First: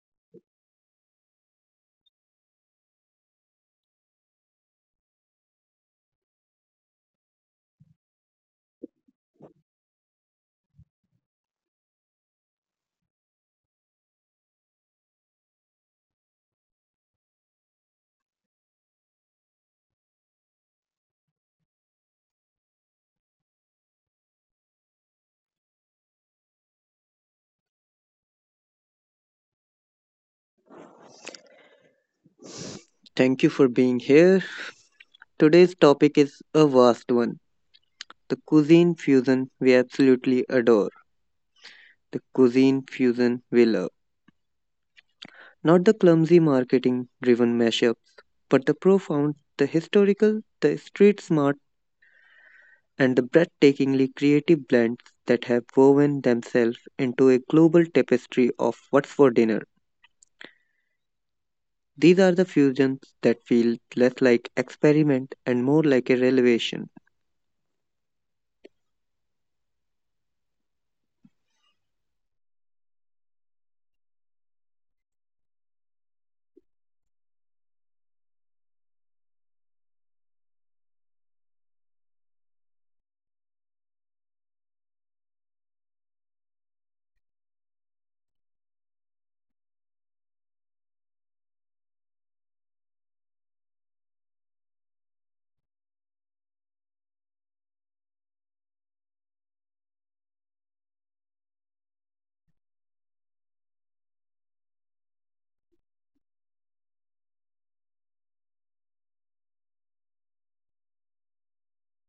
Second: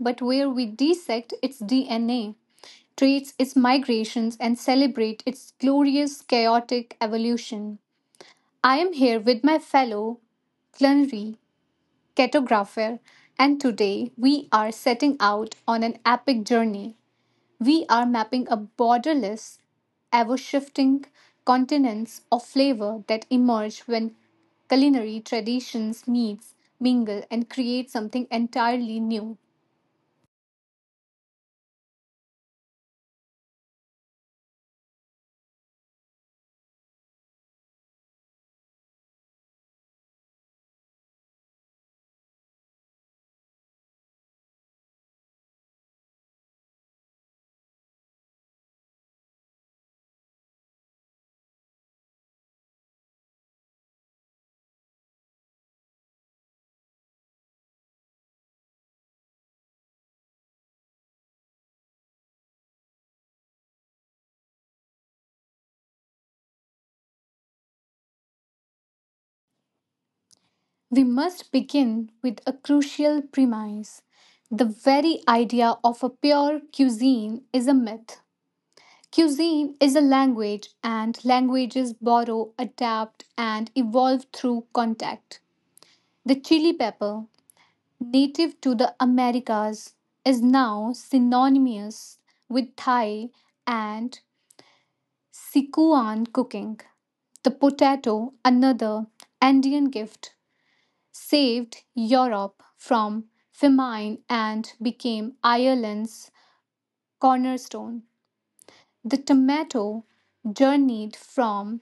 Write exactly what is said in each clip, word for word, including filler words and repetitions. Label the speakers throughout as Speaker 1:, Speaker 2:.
Speaker 1: but where we dissect its D N A, traits its migrations, and celebrate its glorious, chaotic evolution. I am here with my fellow culinary cartographer, and today we are setting out on an epic journey. We are mapping a borderless, ever shifting continents of flavor that emerge when culinary traditions meet, mingle, and create something entirely new.
Speaker 2: Thank you for being here. Today's topic is a vast one, the cuisine fusion we absolutely adore, the cuisine fusion we love. Not the clumsy marketing driven mashups, but the profound, the historical, the street smart, and the breathtakingly creative blends that have woven themselves into a global tapestry of what's for dinner. These are the fusions that feel less like experiment and more like a revelation.
Speaker 1: We must begin with a crucial premise. The very idea of a pure cuisine is a myth. Cuisine is a language, and languages borrow, adapt, and evolve through contact. The chili pepper, native to the Americas, is now synonymous with Thai and Sichuan cooking. The potato, another Andean gift, saved Europe from famine and became Ireland's cornerstone. The tomato journeyed from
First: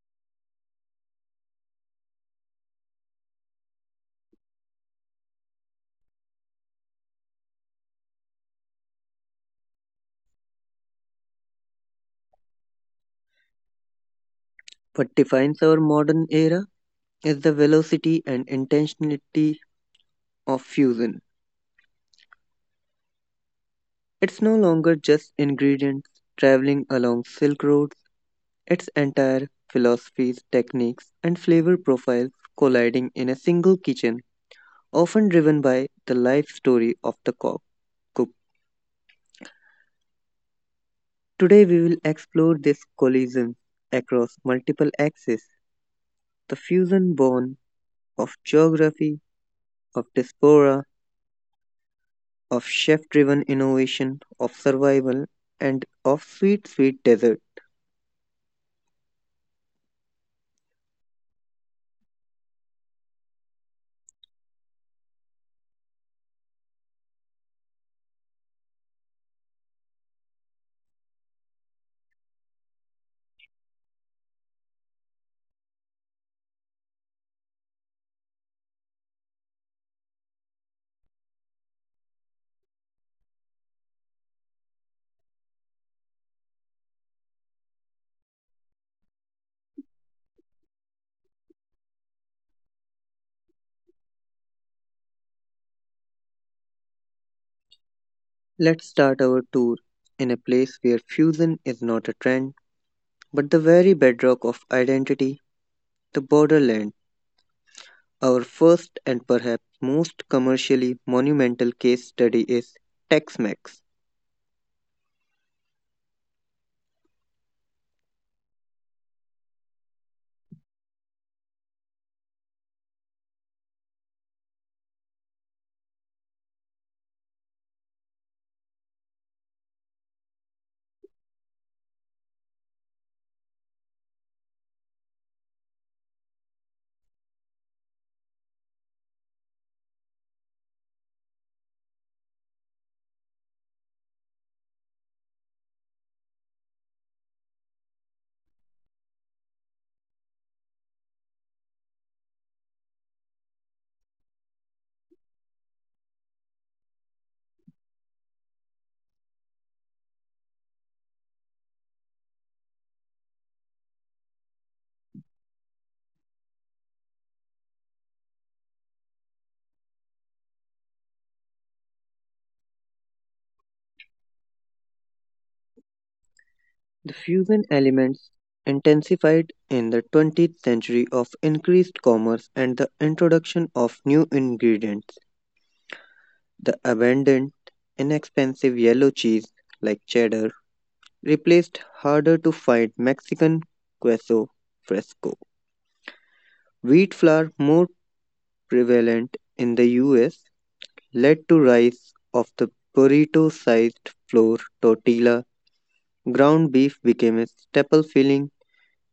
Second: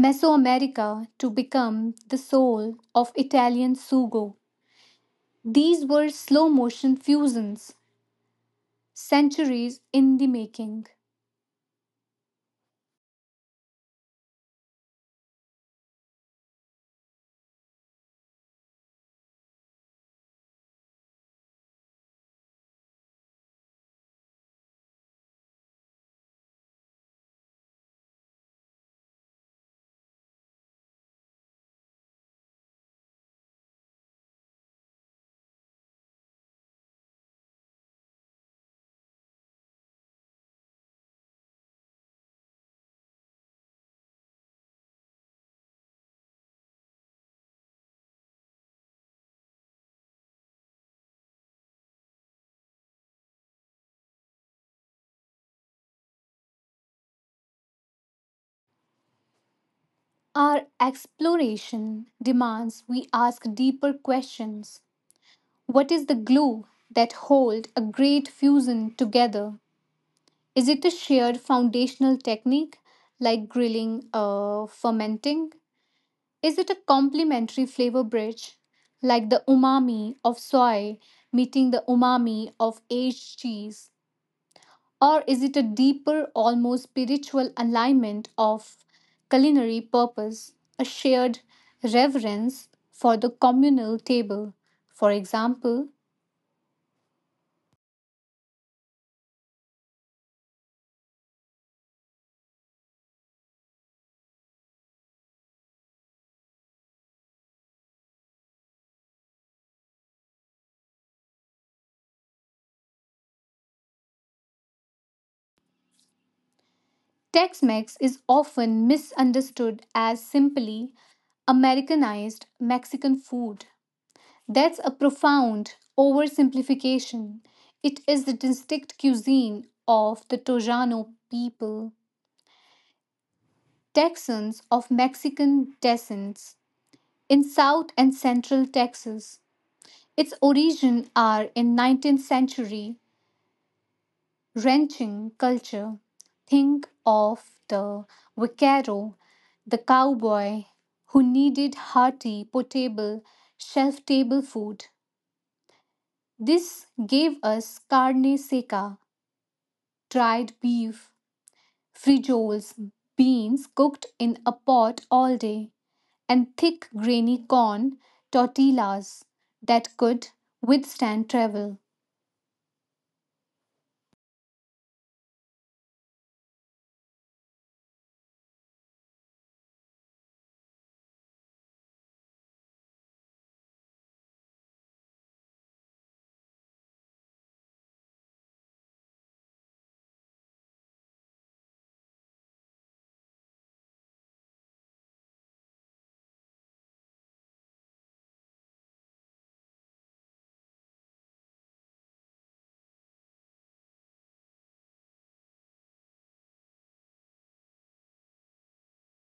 Speaker 1: Mesoamerica to become the soul of Italian sugo. These were slow motion fusions centuries in the making.
Speaker 2: What defines our modern era is the velocity and intentionality of fusion. It's no longer just ingredients traveling along Silk Roads, it's entire philosophies, techniques, and flavor profiles colliding in a single kitchen, often driven by the life story of the co- cook. Today, we will explore this collision across multiple axes: the fusion born of geography, of diaspora, of chef driven innovation, of survival, and of sweet, sweet desert.
Speaker 1: Our exploration demands we ask deeper questions. What is the glue that hold a great fusion together? Is it a shared foundational technique like grilling or fermenting? Is it a complementary flavor bridge like the umami of soy meeting the umami of aged cheese? Or is it a deeper, almost spiritual alignment of culinary purpose, a shared reverence for the communal table? For example,
Speaker 2: Let's start our tour in a place where fusion is not a trend, but the very bedrock of identity, the borderland. Our first and perhaps most commercially monumental case study is Tex Mex.
Speaker 1: Tex Mex is often misunderstood as simply Americanized Mexican food. That's a profound oversimplification. It is the distinct cuisine of the Tojano people, Texans of Mexican descent in South and Central Texas. Its origins are in nineteenth century ranching culture. Think of the vaquero, the cowboy who needed hearty, potable, shelf table food. This gave us carne seca, dried beef, frijoles, beans cooked in a pot all day, and thick grainy corn tortillas that could withstand travel.
Speaker 2: The fusion elements intensified in the twentieth century of increased commerce and the introduction of new ingredients. The abundant, inexpensive yellow cheese like cheddar replaced harder to find Mexican queso fresco. Wheat flour, more prevalent in the U S, led to rise of the burrito-sized flour tortilla. Ground beef became a staple filling.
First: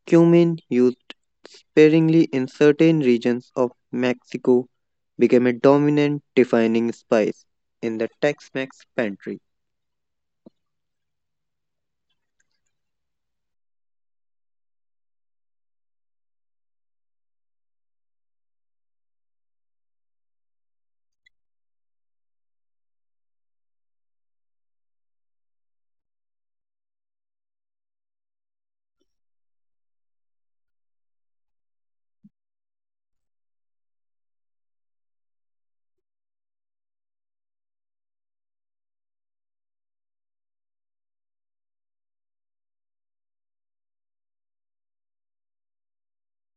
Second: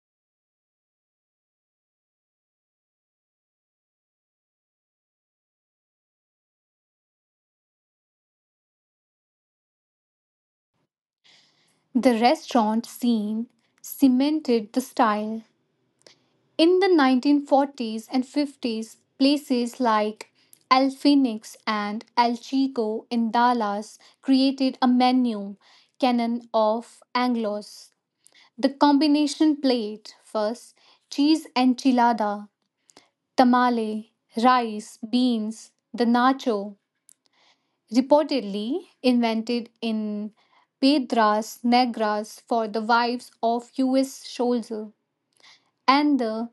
Speaker 2: Cumin, used sparingly in certain regions of Mexico, became a dominant defining spice in the Tex-Mex pantry.
Speaker 1: The restaurant scene cemented the style. In the nineteen forties and fifties, places like El Phoenix and El Chico in Dallas created a menu canon of Anglos. The combination plate first, cheese enchilada, tamale, rice, beans, the nacho, reportedly invented in Pedras Negras for the wives of U S soldiers, and the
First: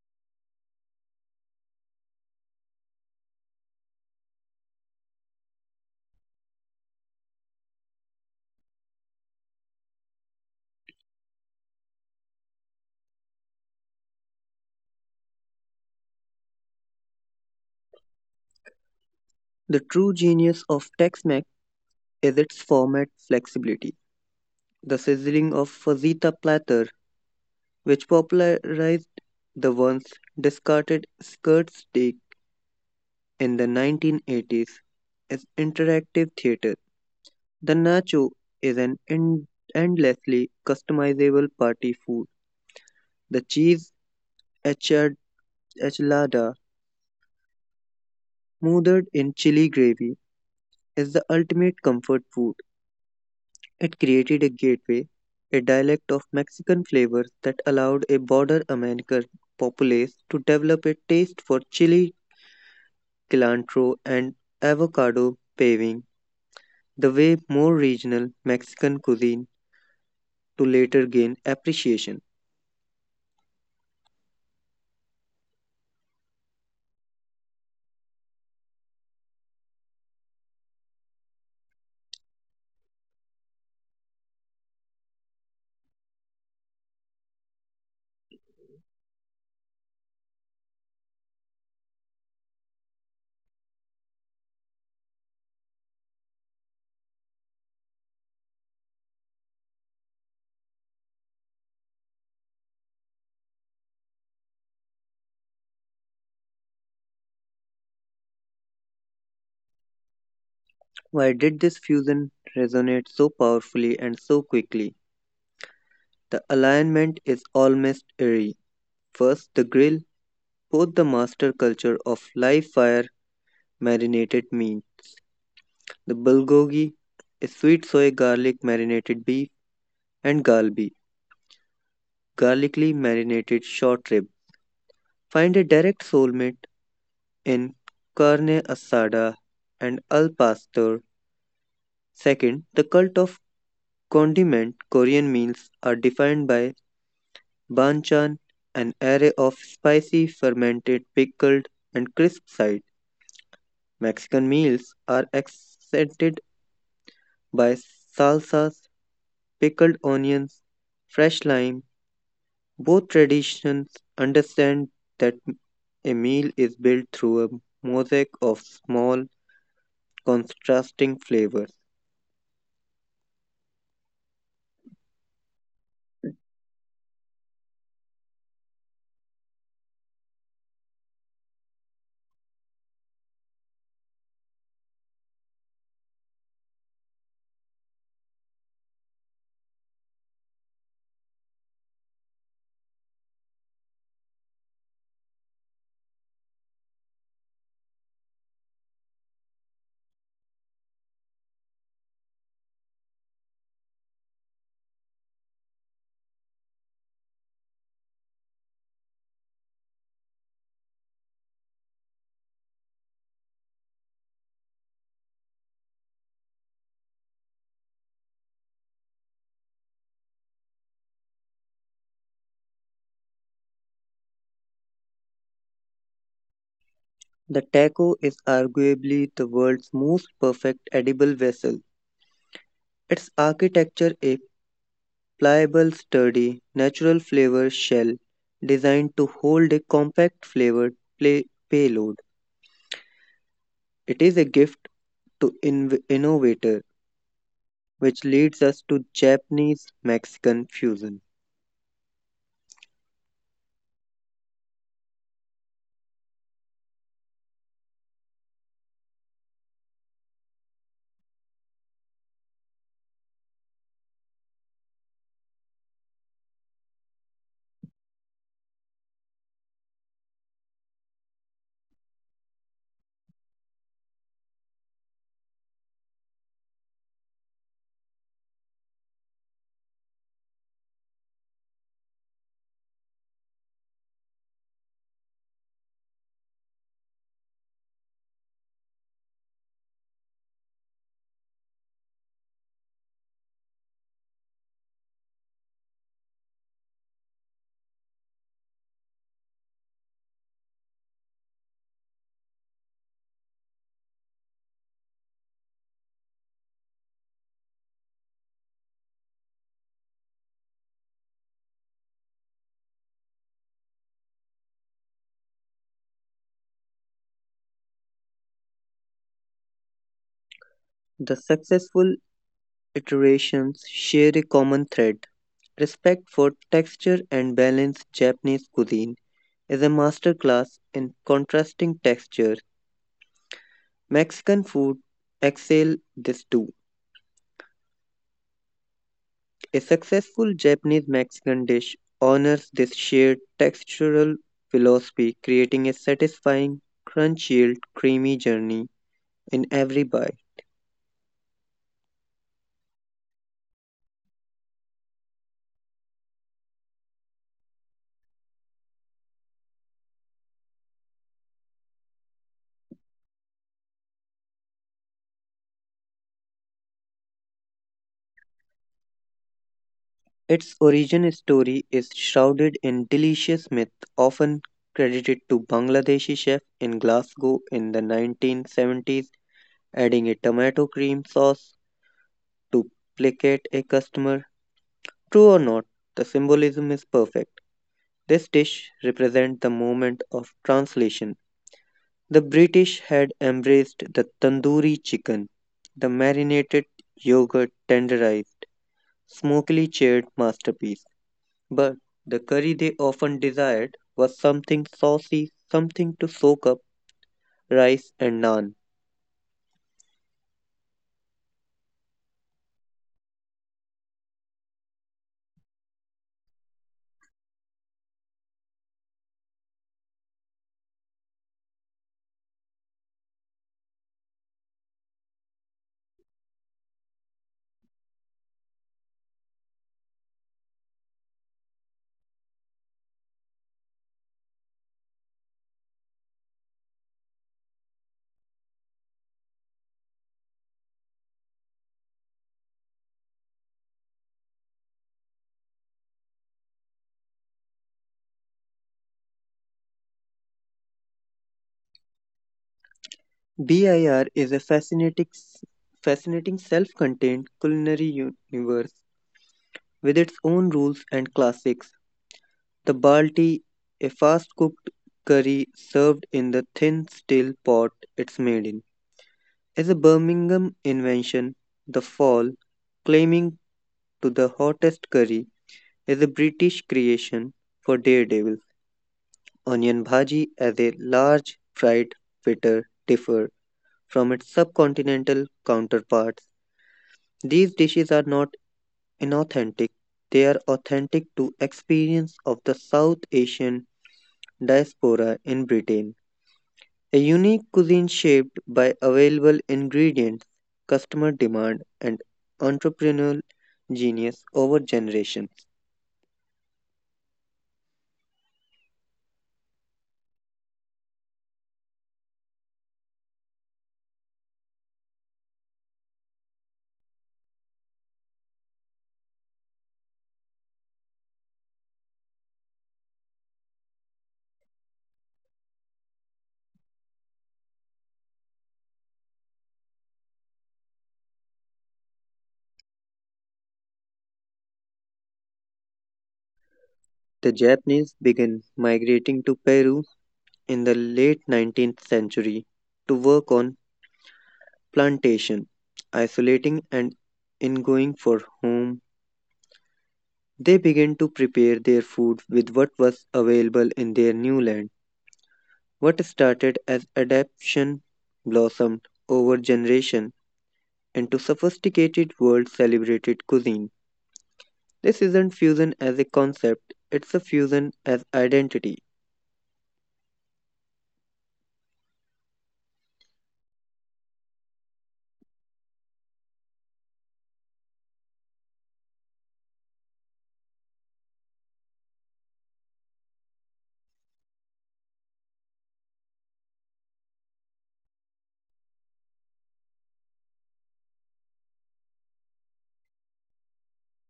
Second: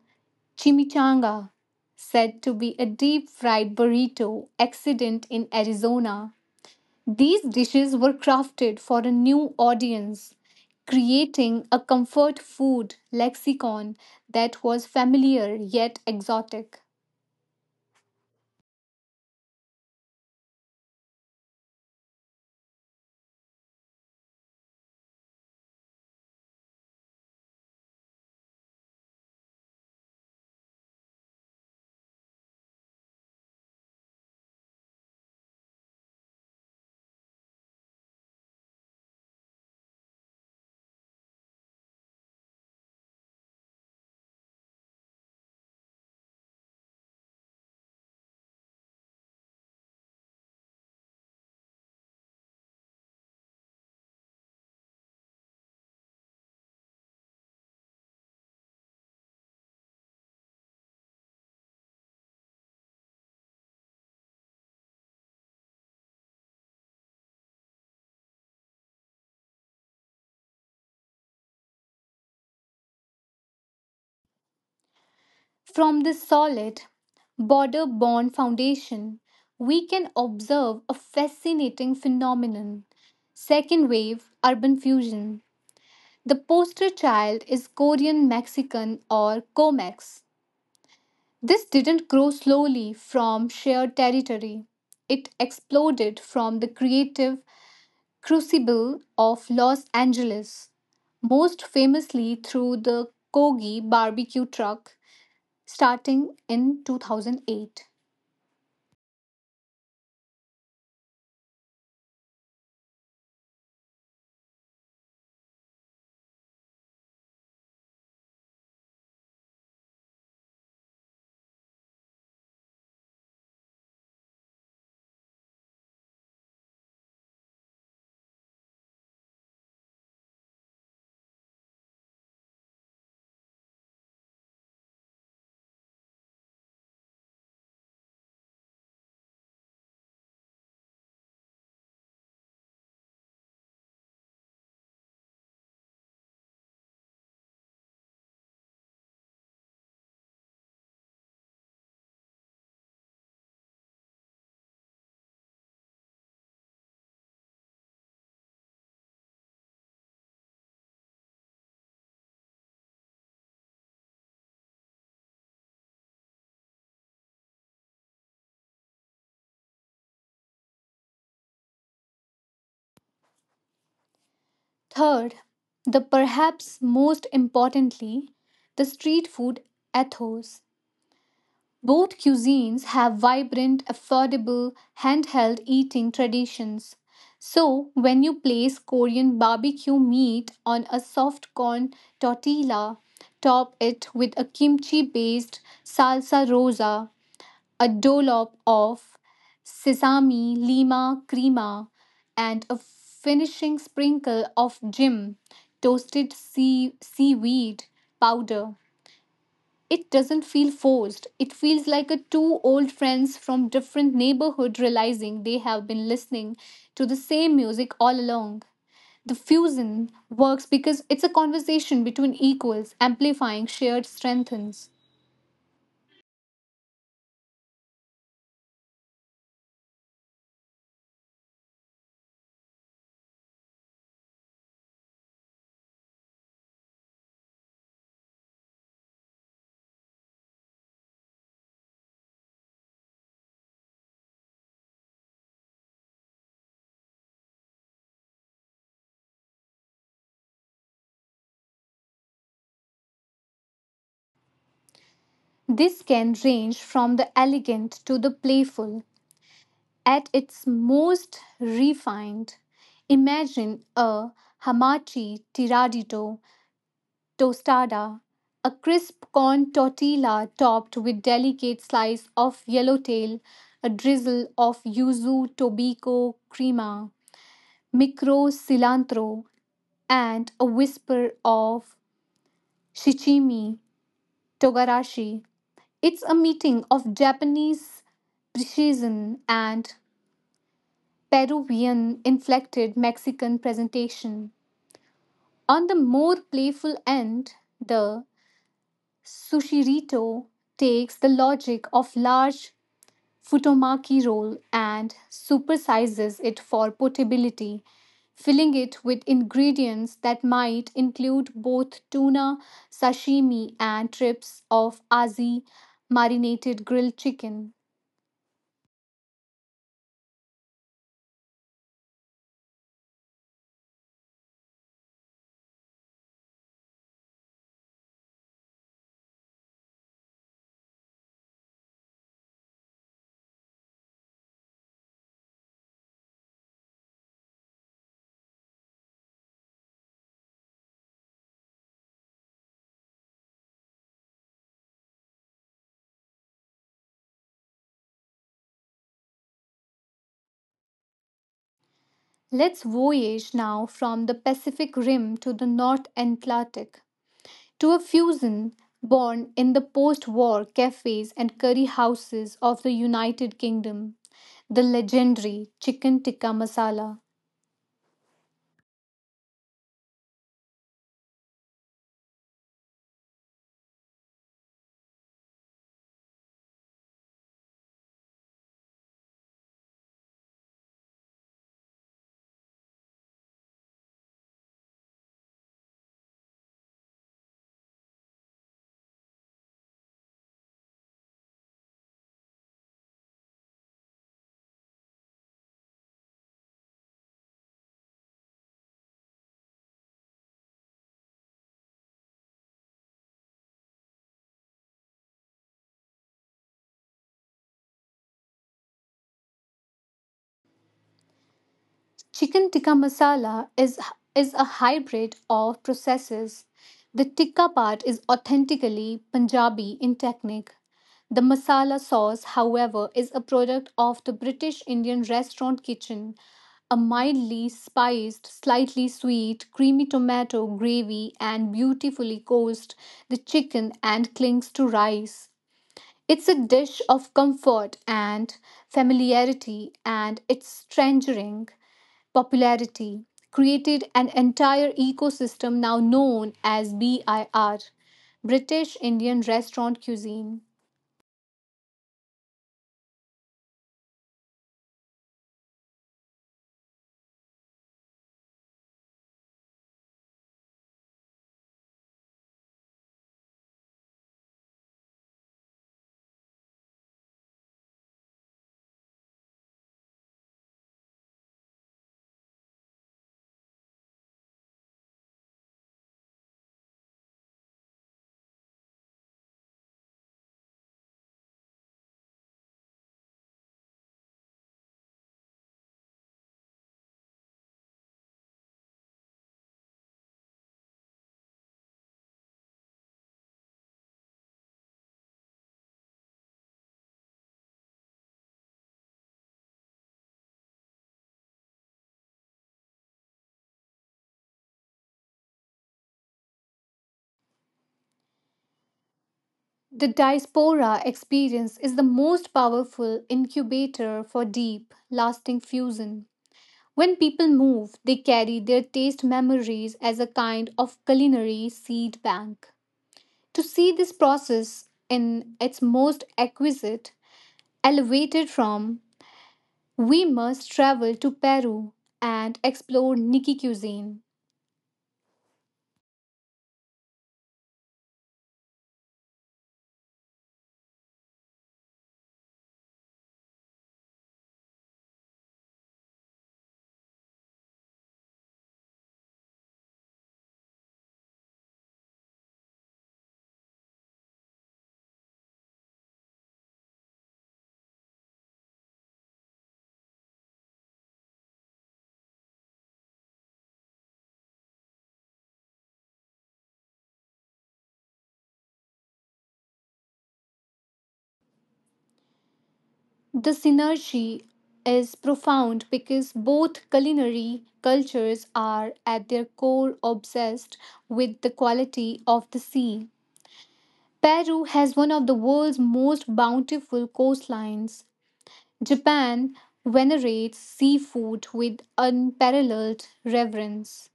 Speaker 1: chimichanga, said to be a deep fried burrito accident in Arizona. These dishes were crafted for a new audience, creating a comfort food lexicon that was familiar yet exotic.
Speaker 2: The true genius of Tex-Mex is its format flexibility. The sizzling of fajita platter, which popularized the once discarded skirt steak in the nineteen eighties, is interactive theater. The nacho is an en- endlessly customizable party food. The cheese enchilada, enchilada, smothered in chili gravy, is the ultimate comfort food. It created a gateway, a dialect of Mexican flavors that allowed a border American populace to develop a taste for chili, cilantro, and avocado, paving the way more regional Mexican cuisine to later gain appreciation.
Speaker 1: From this solid, border born foundation, we can observe a fascinating phenomenon: second wave urban fusion. The poster child is Korean Mexican or COMEX. This didn't grow slowly from shared territory, it exploded from the creative crucible of Los Angeles, most famously through the Kogi barbecue truck starting in two thousand eight.
Speaker 2: Why did this fusion resonate so powerfully and so quickly? The alignment is almost eerie. First, the grill, both the master culture of live fire marinated meat. The bulgogi is sweet soy garlic marinated beef and galbi, garlicly marinated short rib. Find a direct soulmate in Carne Asada and Al Pastor. Second, the cult of condiment: Korean meals are defined by banchan, an array of spicy, fermented, pickled, and crisp sides. Mexican meals are accented by salsas, pickled onions, fresh lime. Both traditions understand that a meal is built through a mosaic of small, contrasting flavors.
Speaker 1: Third, the perhaps most importantly, the street food ethos. Both cuisines have vibrant, affordable, handheld eating traditions. So, when you place Korean barbecue meat on a soft corn tortilla, top it with a kimchi based salsa rosa, a dollop of sesame, lima crema, and a finishing sprinkle of gym, toasted sea, seaweed powder. It doesn't feel forced. It feels like a two old friends from different neighborhood realizing they have been listening to the same music all along. The fusion works because it's a conversation between equals, amplifying shared strengths.
Speaker 2: The taco is arguably the world's most perfect edible vessel. Its architecture a pliable, sturdy, natural flavor shell designed to hold a compact flavored play- payload. It is a gift to inv- innovator, which leads us to Japanese Mexican fusion.
Speaker 1: This can range from the elegant to the playful. At its most refined, imagine a hamachi tiradito tostada, a crisp corn tortilla topped with delicate slice of yellowtail, a drizzle of yuzu tobiko crema, micro cilantro, and a whisper of shichimi togarashi. It's a meeting of Japanese precision and Peruvian inflected Mexican presentation. On the more playful end, the sushirito takes the logic of large futomaki roll and supersizes it for portability, filling it with ingredients that might include both tuna sashimi and strips of azi marinated grilled chicken.
Speaker 2: The successful iterations share a common thread: respect for texture and balance. Japanese cuisine is a masterclass in contrasting textures. Mexican food excel this too. A successful Japanese Mexican dish honors this shared textural philosophy, creating a satisfying, crunch-filled, creamy journey in every bite.
Speaker 1: Let's voyage now from the Pacific Rim to the North Atlantic to a fusion born in the post war cafes and curry houses of the United Kingdom, the legendary chicken tikka masala.
Speaker 2: Its origin story is shrouded in delicious myth, often credited to Bangladeshi chef in Glasgow in the nineteen seventies, adding a tomato cream sauce to placate a customer. True or not, the symbolism is perfect. This dish represents the moment of translation. The British had embraced the tandoori chicken, the marinated, yogurt tenderized, smokily charred masterpiece. But the curry they often desired was something saucy, something to soak up rice and naan.
Speaker 1: Chicken tikka masala is is a hybrid of processes. The tikka part is authentically Punjabi in technique. The masala sauce, however, is a product of the British Indian restaurant kitchen, a mildly spiced, slightly sweet, creamy tomato gravy and beautifully coats the chicken and clings to rice. It's a dish of comfort and familiarity, and it's strangering popularity created an entire ecosystem now known as B I R, British Indian Restaurant Cuisine.
Speaker 2: B I R is a fascinating, fascinating self contained culinary universe with its own rules and classics. The balti, a fast-cooked curry served in the thin steel pot it's made in, is a Birmingham invention. The fall, claiming to the hottest curry, is a British creation for Daredevil. Onion bhaji as a large fried fritter differ from its subcontinental counterparts. These dishes are not inauthentic, they are authentic to experience of the South Asian diaspora in Britain. A unique cuisine shaped by available ingredients, customer demand, and entrepreneurial genius over generations.
Speaker 1: The diaspora experience is the most powerful incubator for deep, lasting fusion. When people move, they carry their taste memories as a kind of culinary seed bank. To see this process in its most exquisite, elevated from we must travel to Peru and explore Niki cuisine.
Speaker 2: The Japanese began migrating to Peru in the late nineteenth century to work on plantation, isolating and ingoing for whom they began to prepare their food with what was available in their new land. What started as adaptation blossomed over generations into sophisticated world celebrated cuisine. This isn't fusion as a concept, it's a fusion as identity.
Speaker 1: The synergy is profound because both culinary cultures are at their core obsessed with the quality of the sea. Peru has one of the world's most bountiful coastlines. Japan venerates seafood with unparalleled reverence.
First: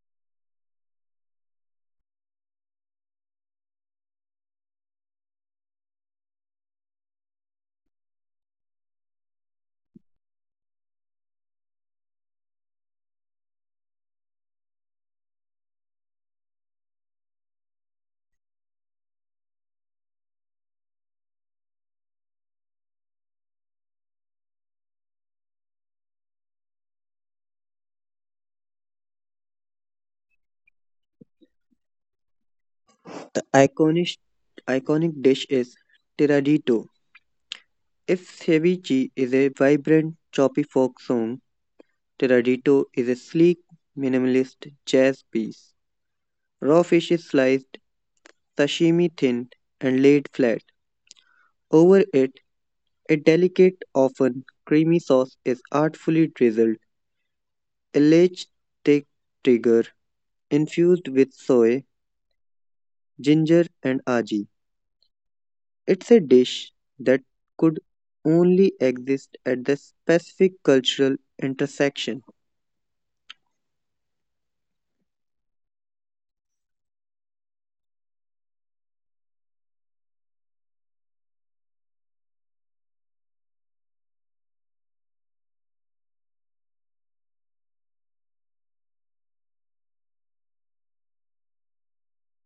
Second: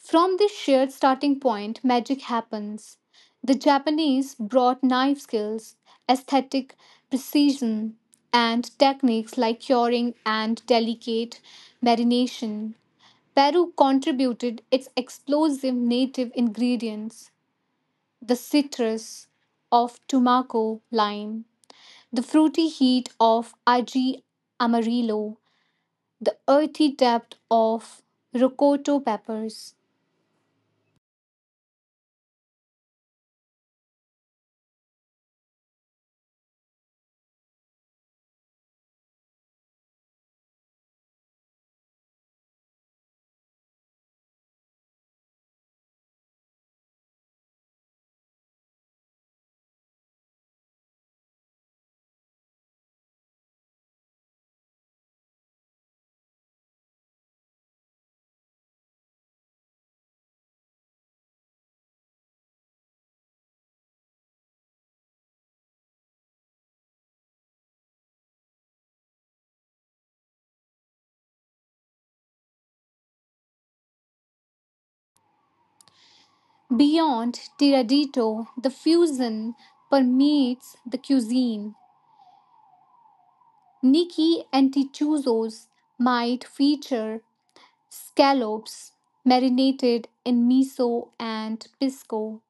Speaker 1: From this shared starting point, magic happens. The Japanese brought knife skills, aesthetic precision, and techniques like curing and delicate marination. Peru contributed its explosive native ingredients, the citrus of Tumaco lime, the fruity heat of Aji Amarillo, the earthy depth of Rocoto peppers.
Speaker 2: The iconic, iconic dish is Tiradito. If ceviche is a vibrant, choppy folk song, Tiradito is a sleek, minimalist jazz piece. Raw fish is sliced, sashimi thin, and laid flat. Over it, a delicate, often creamy sauce is artfully drizzled. A lech thick trigger infused with soy, ginger, and aji. It's a dish that could only exist at the specific cultural intersection.
Speaker 1: Beyond Tiradito, the fusion permeates the cuisine. Gnocchi and antichuzos might feature scallops marinated in miso and pisco.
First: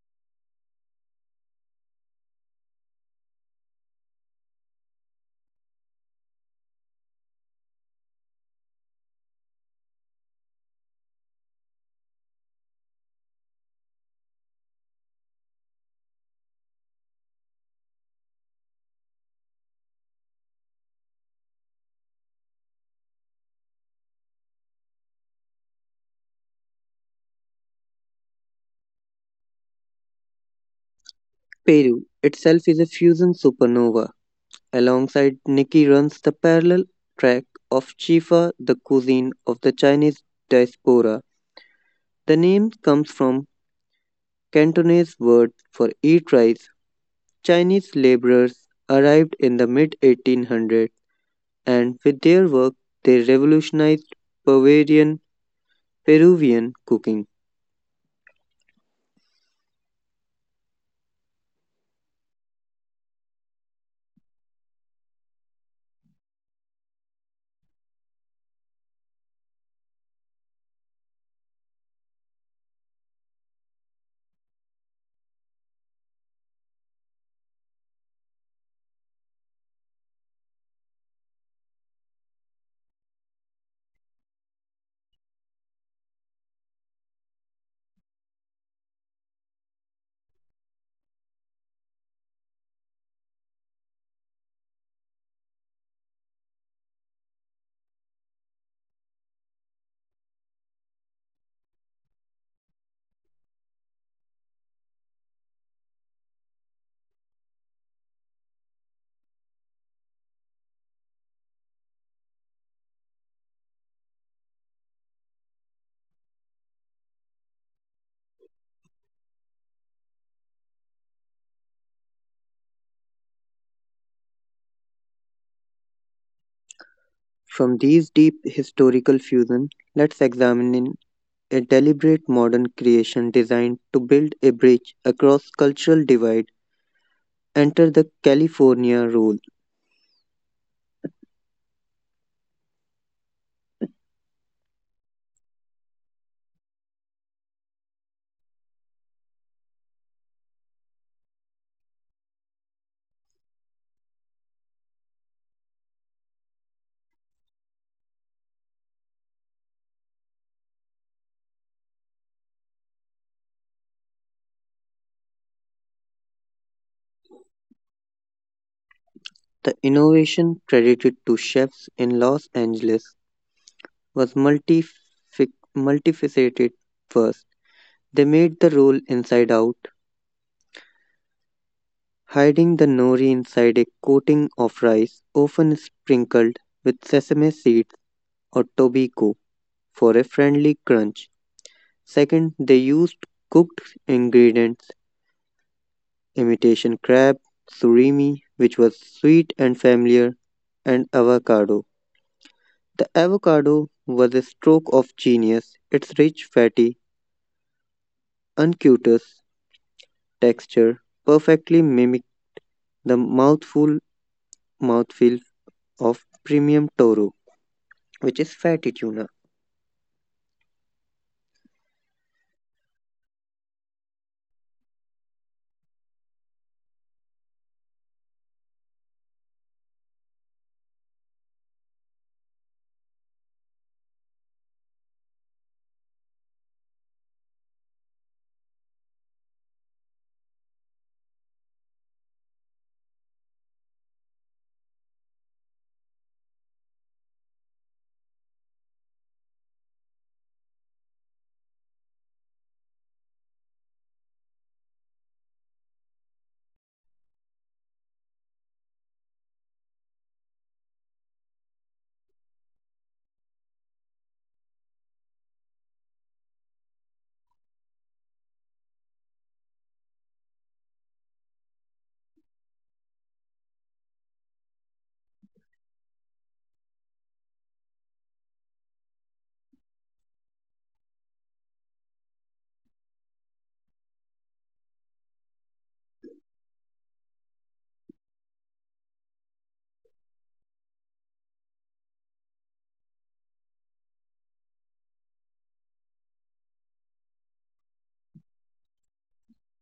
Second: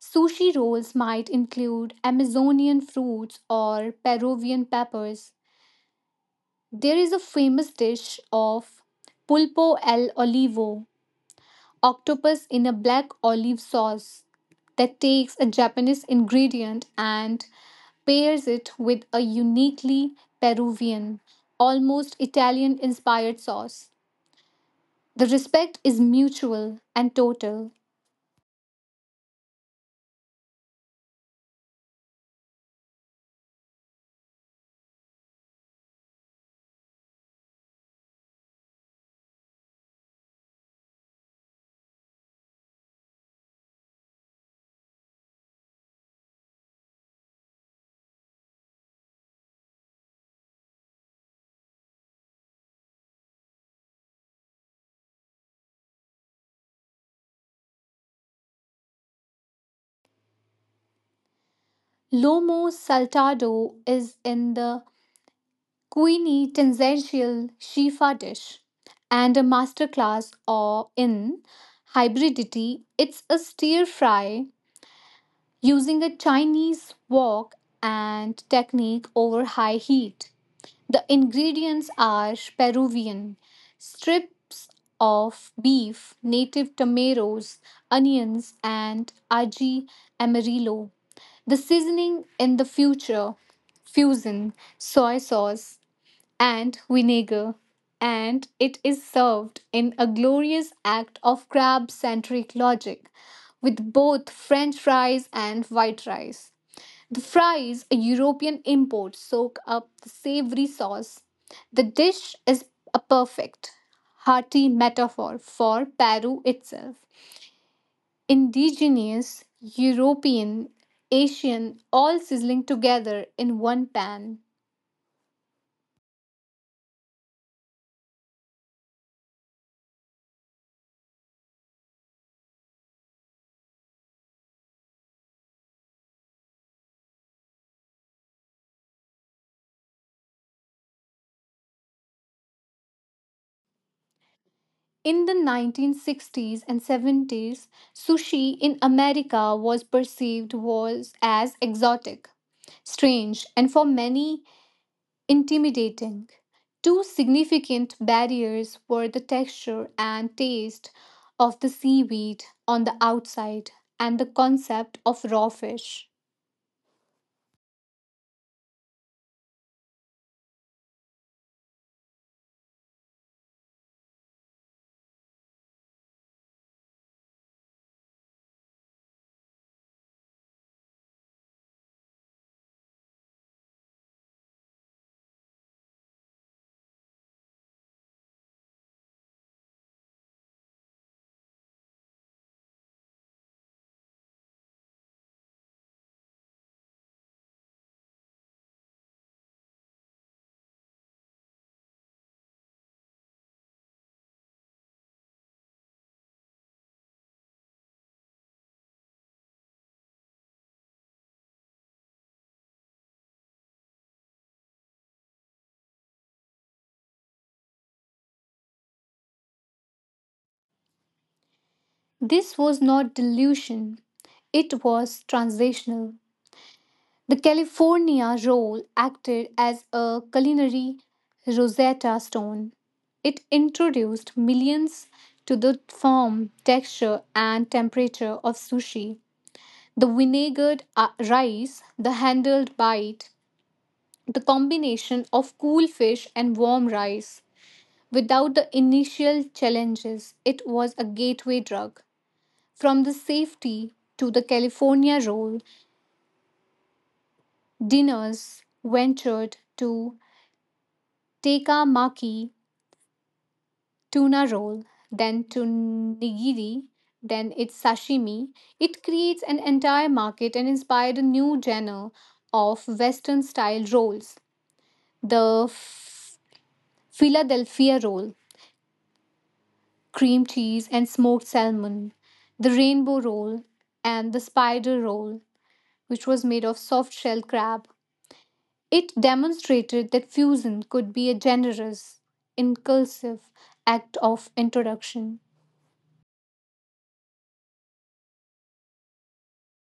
Speaker 1: Sushi rolls might include Amazonian fruits or Peruvian peppers. There is a famous dish of pulpo al olivo, octopus in a black olive sauce, that takes a Japanese ingredient and pairs it with a uniquely Peruvian, almost Italian inspired sauce. The respect is mutual and total.
Speaker 2: Peru itself is a fusion supernova. Alongside Nikki runs the parallel track of Chifa, the cuisine of the Chinese diaspora. The name comes from Cantonese word for eat rice. Chinese laborers arrived in the mid eighteen hundreds and with their work, they revolutionized Peruvian, Peruvian cooking.
Speaker 1: Lomo saltado is in the Queenie tangential Shifa dish and a masterclass or in hybridity. It's a stir fry using a Chinese wok and technique over high heat. The ingredients are Peruvian strips of beef, native tomatoes, onions, and aji amarillo. The seasoning in the future fusion, soy sauce, and vinegar, and it is served in a glorious act of crab centric logic with both French fries and white rice. The fries, a European import, soak up the savory sauce. The dish is a perfect, hearty metaphor for Peru itself. Indigenous, European, Asian, all sizzling together in one pan.
Speaker 2: From these deep historical fusion, let's examine in a deliberate modern creation designed to build a bridge across cultural divide. Enter the California Roll.
Speaker 1: In the nineteen sixties and seventies, sushi in America was perceived was as exotic, strange, and for many intimidating. Two significant barriers were the texture and taste of the seaweed on the outside and the concept of raw fish.
Speaker 2: The innovation credited to chefs in Los Angeles was multific- multifaceted. First, they made the roll inside out, hiding the nori inside a coating of rice, often sprinkled with sesame seeds or tobiko for a friendly crunch. Second, they used cooked ingredients, imitation crab, surimi, which was sweet and familiar, and avocado. The avocado was a stroke of genius. Its rich, fatty, unctuous texture perfectly mimicked the mouthful mouthfeel of premium toro, which is fatty tuna.
Speaker 1: This was not delusion, it was translational. The California roll acted as a culinary Rosetta Stone. It introduced millions to the form, texture, and temperature of sushi. The vinegared uh, rice, the handled bite, the combination of cool fish and warm rice. Without the initial challenges, it was a gateway drug. From the safety to the California roll, dinners ventured to Teika maki, tuna roll, then to nigiri, then it's sashimi. It creates an entire market and inspired a new genre of Western style rolls. The Philadelphia roll, cream cheese and smoked salmon, the rainbow roll, and the spider roll, which was made of soft shell crab. It demonstrated that fusion could be a generous, inclusive act of introduction.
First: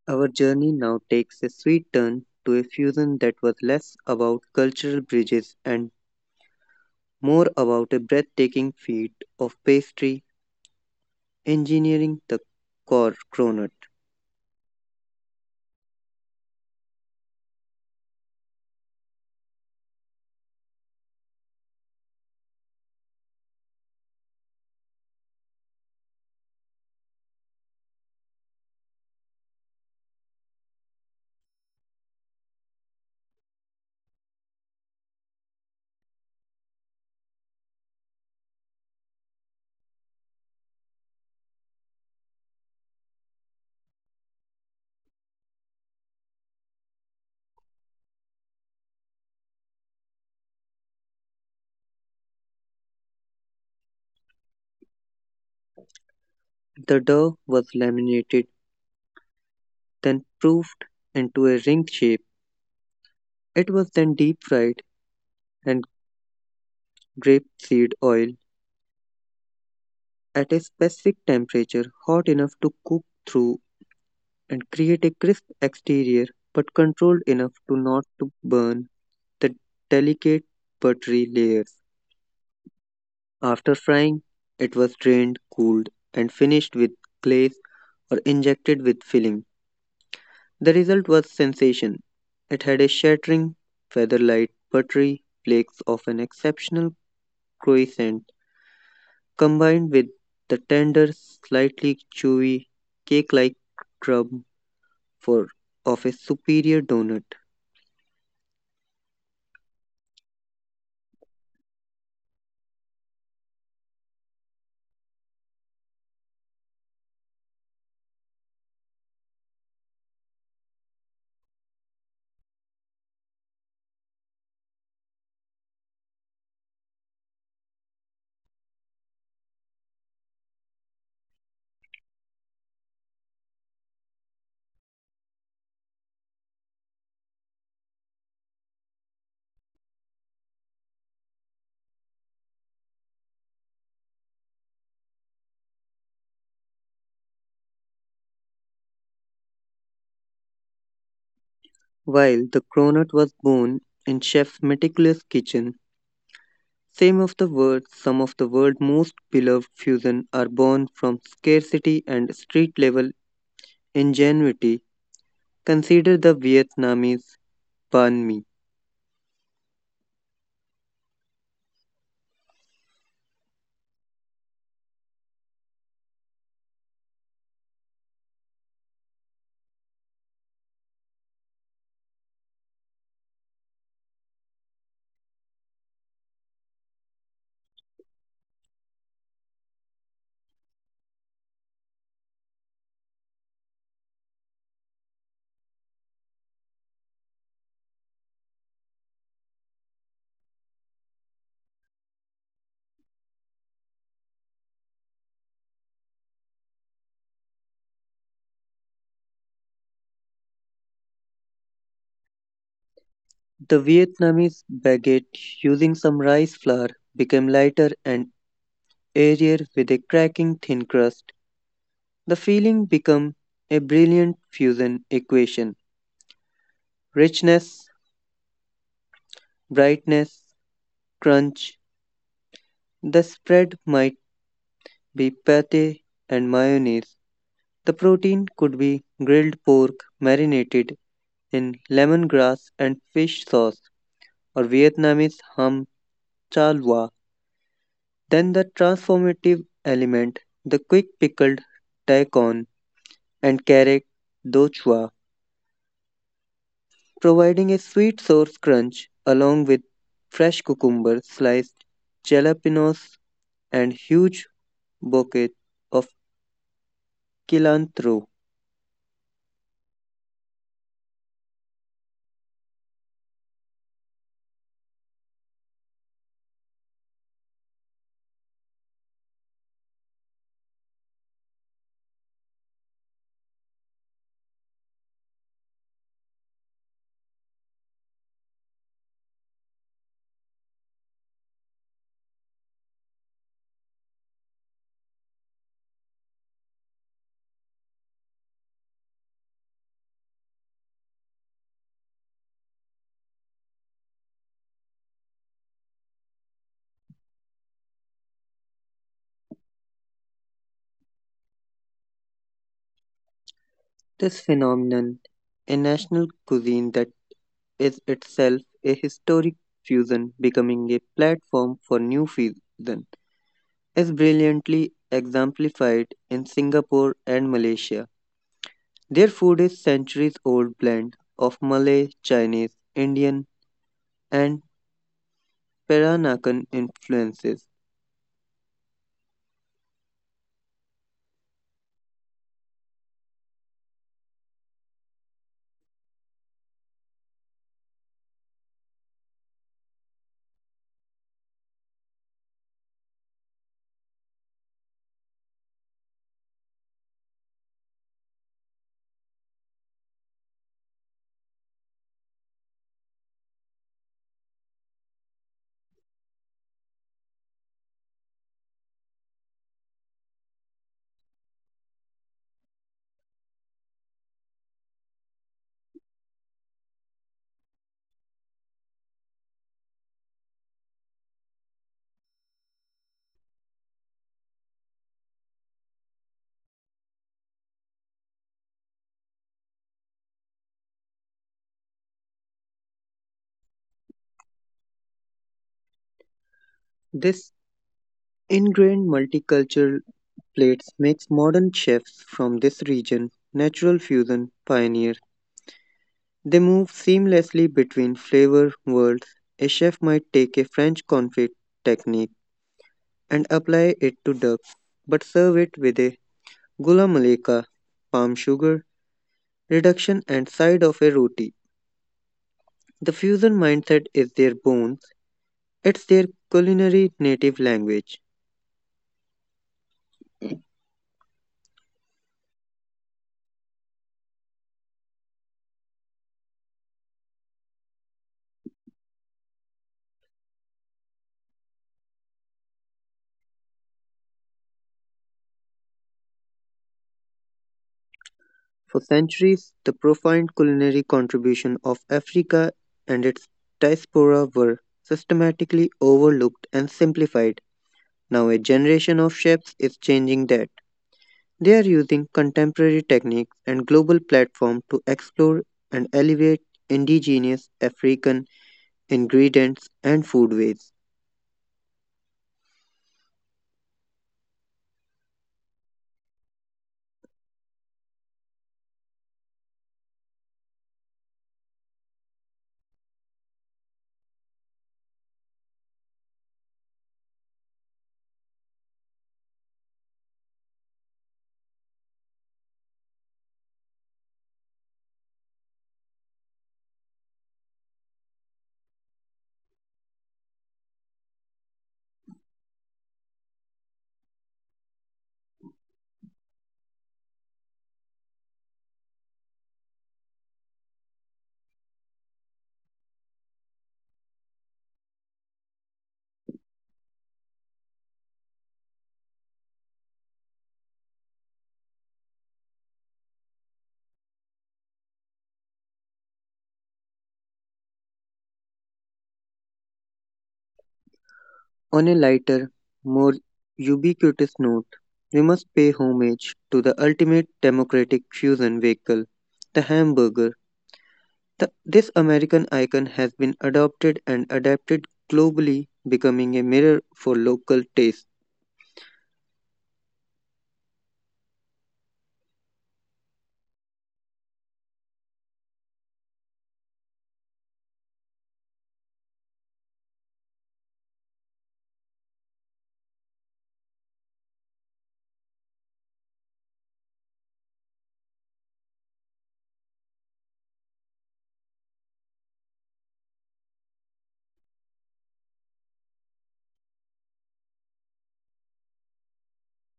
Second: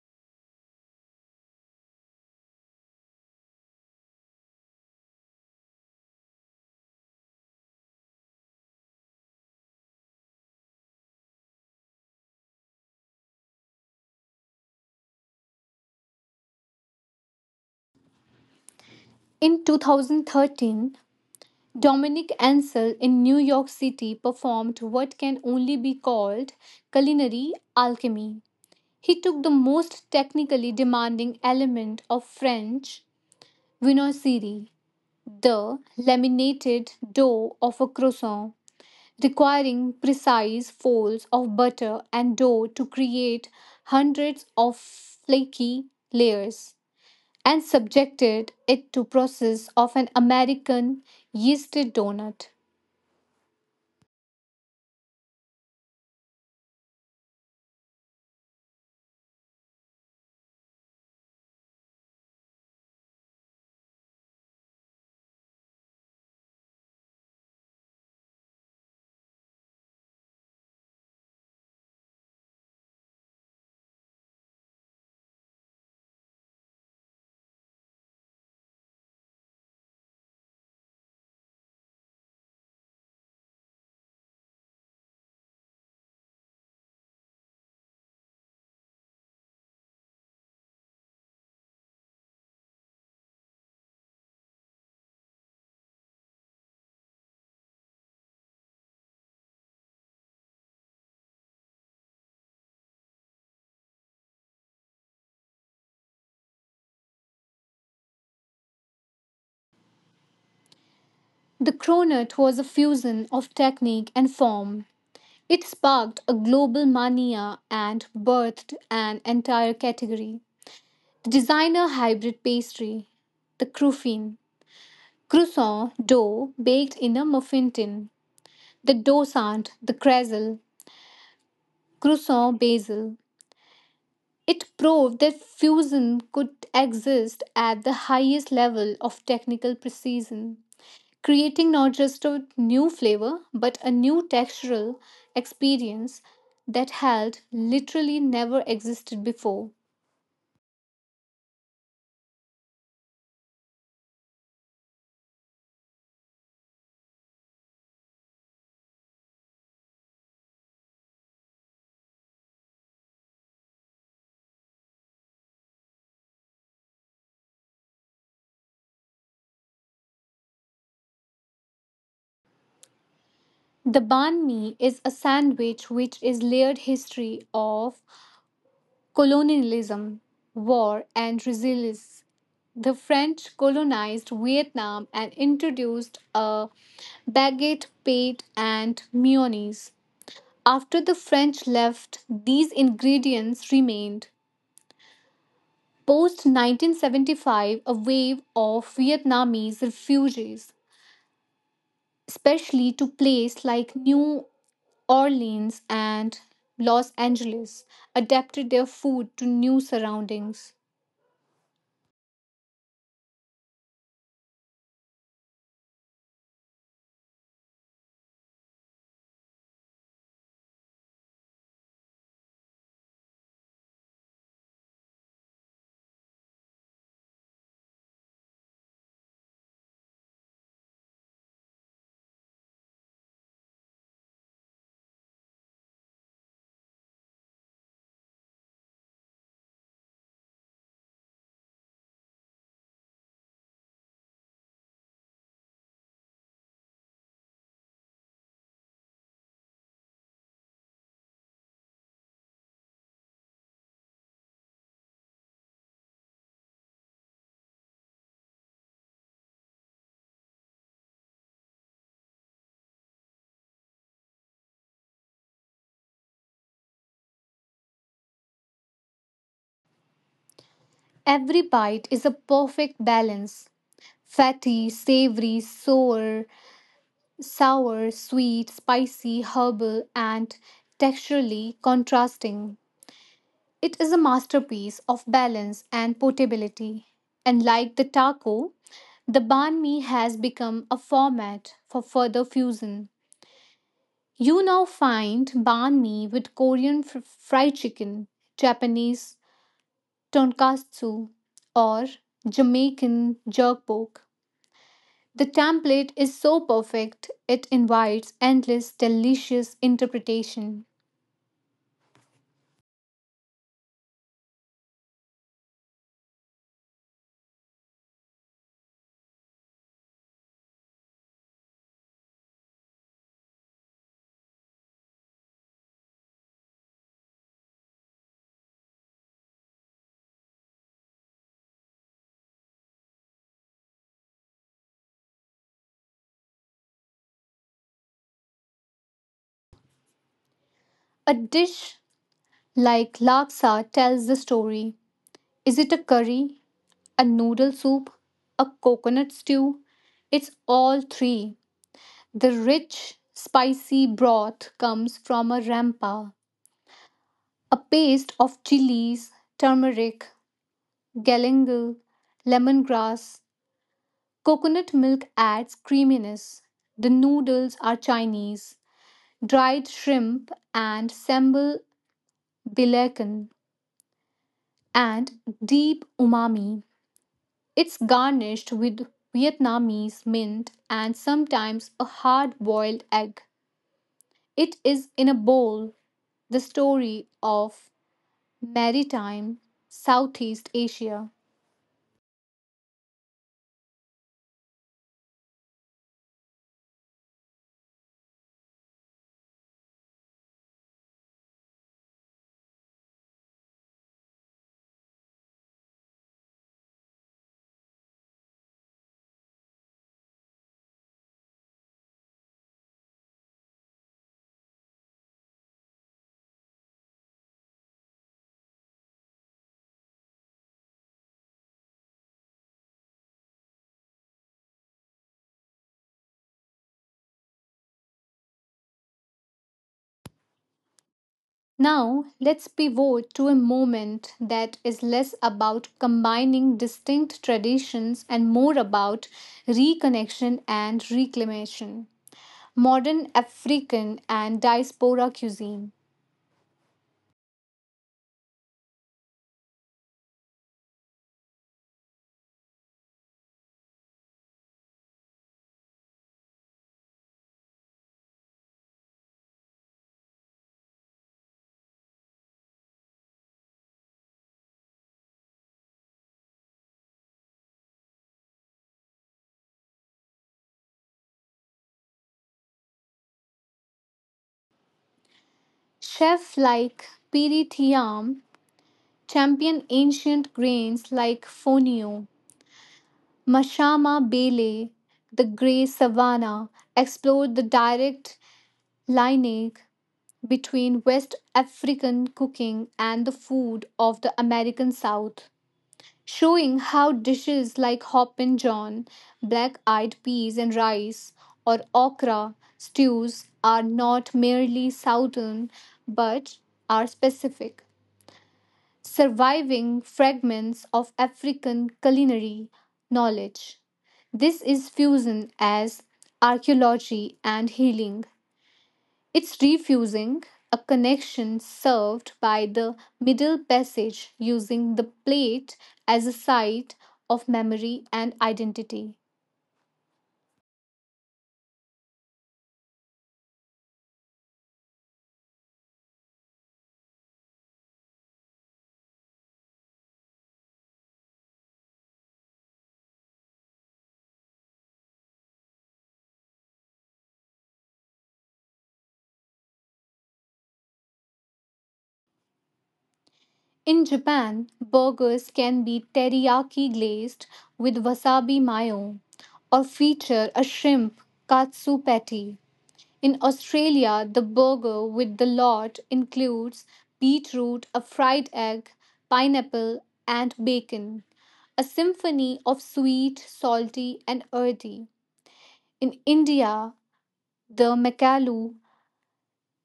Speaker 2: Our journey now takes a sweet turn to a fusion that was less about cultural bridges and more about a breathtaking feat of pastry engineering, the cor- cronut.
Speaker 1: In two thousand thirteen, Dominic Ansel in New York City performed what can only be called culinary alchemy. He took the most technically demanding element of French viennoiserie, the laminated dough of a croissant, requiring precise folds of butter and dough to create hundreds of flaky layers, and subjected it to process of an American yeasted donut.
Speaker 2: The dough was laminated, then proofed into a ring shape. It was then deep fried and grapeseed oil at a specific temperature hot enough to cook through and create a crisp exterior but controlled enough to not to burn the delicate buttery layers. After frying, it was drained, cooled, and finished with glaze or injected with filling. The result was sensation. It had a shattering, feather light, buttery flakes of an exceptional croissant combined with the tender, slightly chewy, cake like crumb for, of a superior donut.
Speaker 1: The cronut was a fusion of technique and form. It sparked a global mania and birthed an entire category. The designer hybrid pastry, the croufine, croissant dough baked in a muffin tin, the dosant, the cresel, croissant basil. It proved that fusion could exist at the highest level of technical precision, creating not just a new flavor but a new textural experience that had literally never existed before.
Speaker 2: While the cronut was born in chef's meticulous kitchen, some of the world's some of the world's most beloved fusion are born from scarcity and street-level ingenuity. Consider the Vietnamese banh mi.
Speaker 1: The banh mi is a sandwich which is layered history of colonialism, war, and resilience. The French colonized Vietnam and introduced a baguette, pate, and mayonnaise. After the French left, these ingredients remained. Post nineteen seventy-five, a wave of Vietnamese refugees, especially to places like New Orleans and Los Angeles, adapted their food to new surroundings.
Speaker 2: The Vietnamese baguette using some rice flour became lighter and airier with a cracking thin crust. The feeling became a brilliant fusion equation. Richness, brightness, crunch, the spread might be pate and mayonnaise. The protein could be grilled pork marinated in lemongrass and fish sauce or Vietnamese hum chalwa. Then the transformative element, the quick pickled daikon and carrot dochua, providing a sweet source crunch along with fresh cucumber, sliced jalapenos, and huge bouquet of cilantro.
Speaker 1: Every bite is a perfect balance: fatty, savory, sour, sour, sweet, spicy, herbal, and texturally contrasting. It is a masterpiece of balance and portability. And like the taco, the banh mi has become a format for further fusion. You now find banh mi with Korean fr- fried chicken, Japanese tonkatsu, or Jamaican jerk pork. The template is so perfect, it invites endless, delicious interpretation.
Speaker 2: This phenomenon, a national cuisine that is itself a historic fusion, becoming a platform for new fusion, as brilliantly exemplified in Singapore and Malaysia. Their food is centuries old blend of Malay, Chinese, Indian, and Peranakan influences.
Speaker 1: A dish like laksa tells the story. Is it a curry, a noodle soup, a coconut stew? It's all three. The rich, spicy broth comes from a rampa, a paste of chilies, turmeric, galangal, lemongrass. Coconut milk adds creaminess. The noodles are Chinese, dried shrimp and sambal belacan, and deep umami. It's garnished with Vietnamese mint and sometimes a hard boiled egg. It is in a bowl the story of maritime Southeast Asia.
Speaker 2: This ingrained multicultural plates makes modern chefs from this region natural fusion pioneers. They move seamlessly between flavor worlds. A chef might take a French confit technique and apply it to duck, but serve it with a gula malika, palm sugar reduction, and side of a roti. The fusion mindset is their bones, it's their culinary native language.
Speaker 1: Now, let's pivot to a moment that is less about combining distinct traditions and more about reconnection and reclamation: modern African and diaspora cuisine.
Speaker 2: For centuries, the profound culinary contribution of Africa and its diaspora were systematically overlooked and simplified. Now, a generation of chefs is changing that. They are using contemporary techniques and global platforms to explore and elevate indigenous African ingredients and foodways.
Speaker 1: Chefs like Piri Thiam champion ancient grains like fonio, mashama bele, the grey savanna, explore the direct lineage between West African cooking and the food of the American South, showing how dishes like hop and john, black eyed peas and rice, or okra stews are not merely southern but are specific, surviving fragments of African culinary knowledge. This is fusion as archaeology and healing, it's refusing a connection served by the middle passage using the plate as a site of memory and identity.
Speaker 2: On a lighter, more ubiquitous note, we must pay homage to the ultimate democratic fusion vehicle, the hamburger. The- this American icon has been adopted and adapted globally, becoming a mirror for local taste.
Speaker 1: In Japan, burgers can be teriyaki glazed with wasabi mayo or feature a shrimp katsu patty. In Australia, the burger with the lot includes beetroot, a fried egg, pineapple, and bacon, a symphony of sweet, salty, and earthy. In India, the makalu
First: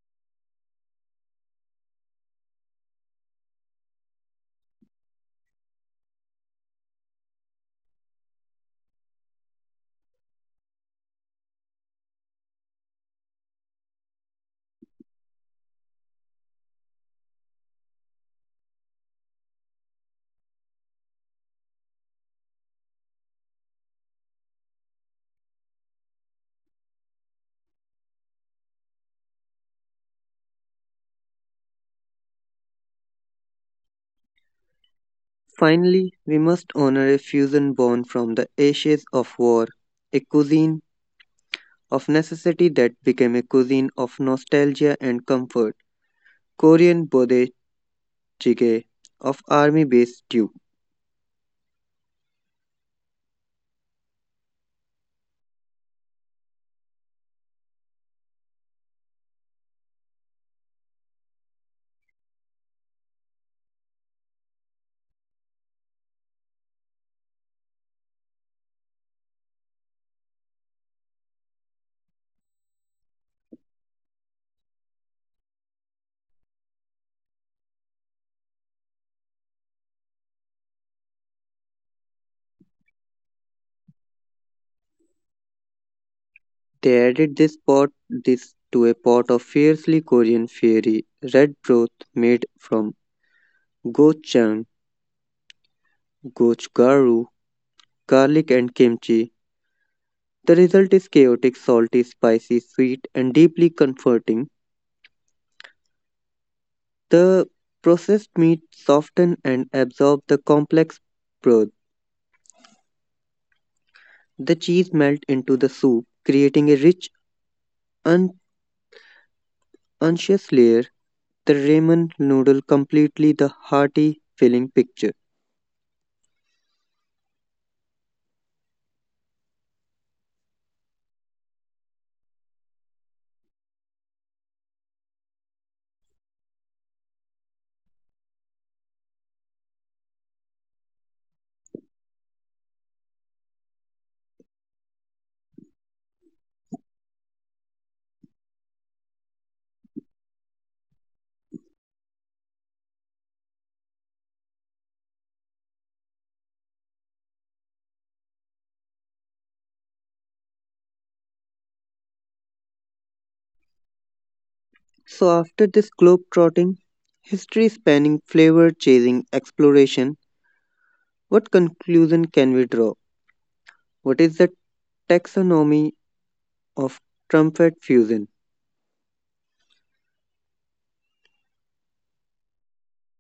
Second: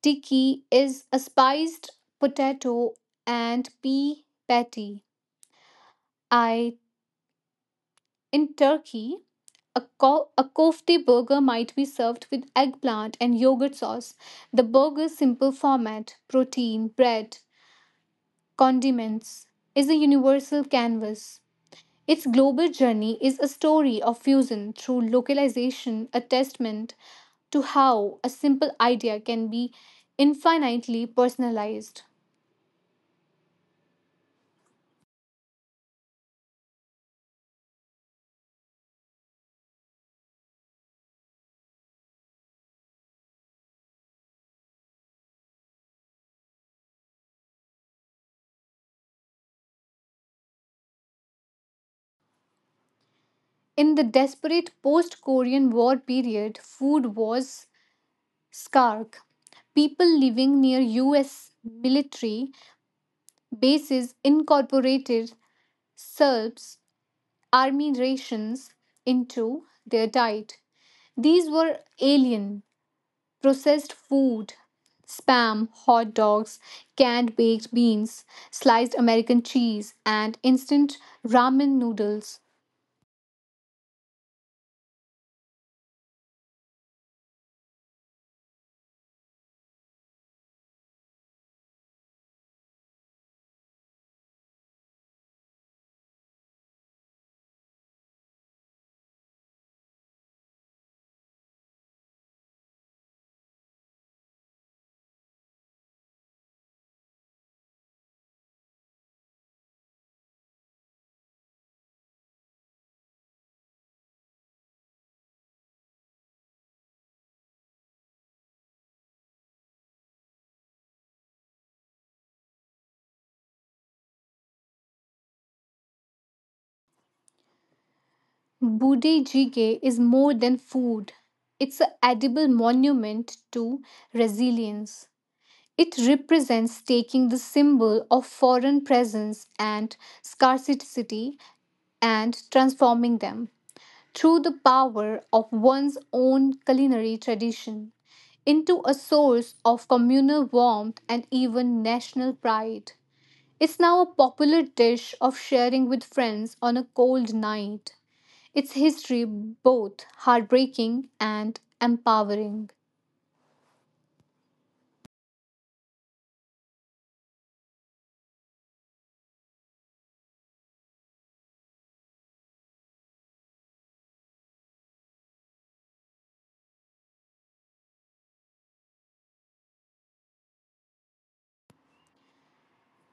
Speaker 1: tikki is a spiced potato and pea patty. I In Turkey, a, ko- a kofte burger might be served with eggplant and yogurt sauce. The burger's simple format, protein, bread, condiments, is a universal canvas. Its global journey is a story of fusion through localization, a testament to how a simple idea can be infinitely personalized.
Speaker 2: Finally, we must honor a fusion born from the ashes of war, a cuisine of necessity that became a cuisine of nostalgia and comfort. Korean bode jjigae of army based stew.
Speaker 1: In the desperate post Korean War period, food was Skark. People living near U S military bases incorporated Serbs army rations into their diet. These were alien, processed food, spam, hot dogs, canned baked beans, sliced American cheese, and instant ramen noodles.
Speaker 2: They added this pot this to a pot of fiercely Korean fiery red broth made from gochujang, gochugaru, garlic and kimchi. The result is chaotic, salty, spicy, sweet and deeply comforting. The processed meat soften and absorb the complex broth. The cheese melt into the soup, creating a rich, un- unctuous layer. The ramen noodle completely the hearty filling picture.
Speaker 1: Budejige is more than food, it's an edible monument to resilience. It represents taking the symbol of foreign presence and scarcity and transforming them through the power of one's own culinary tradition into a source of communal warmth and even national pride. It's now a popular dish of sharing with friends on a cold night. Its history both heartbreaking and empowering.
Speaker 2: So after this globe-trotting, history spanning flavor chasing exploration, what conclusion can we draw? What is the taxonomy of trumpet fusion?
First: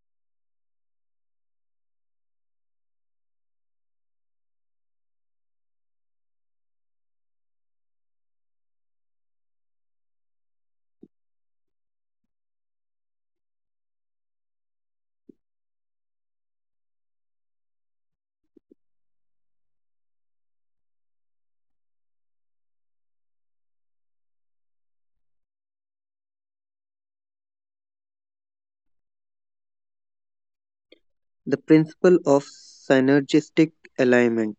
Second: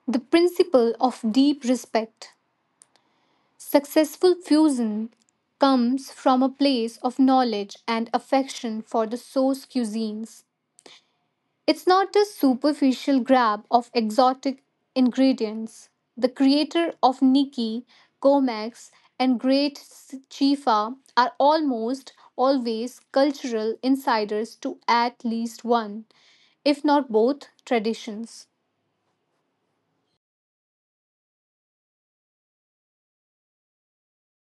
Speaker 1: The principle of deep respect. Successful fusion comes from a place of knowledge and affection for the source cuisines. It's not a superficial grab of exotic ingredients. The creator of Nikki, Comex, and Great Chifa are almost always cultural insiders to at least one, if not both, traditions.
Speaker 2: The principle of synergistic alignment.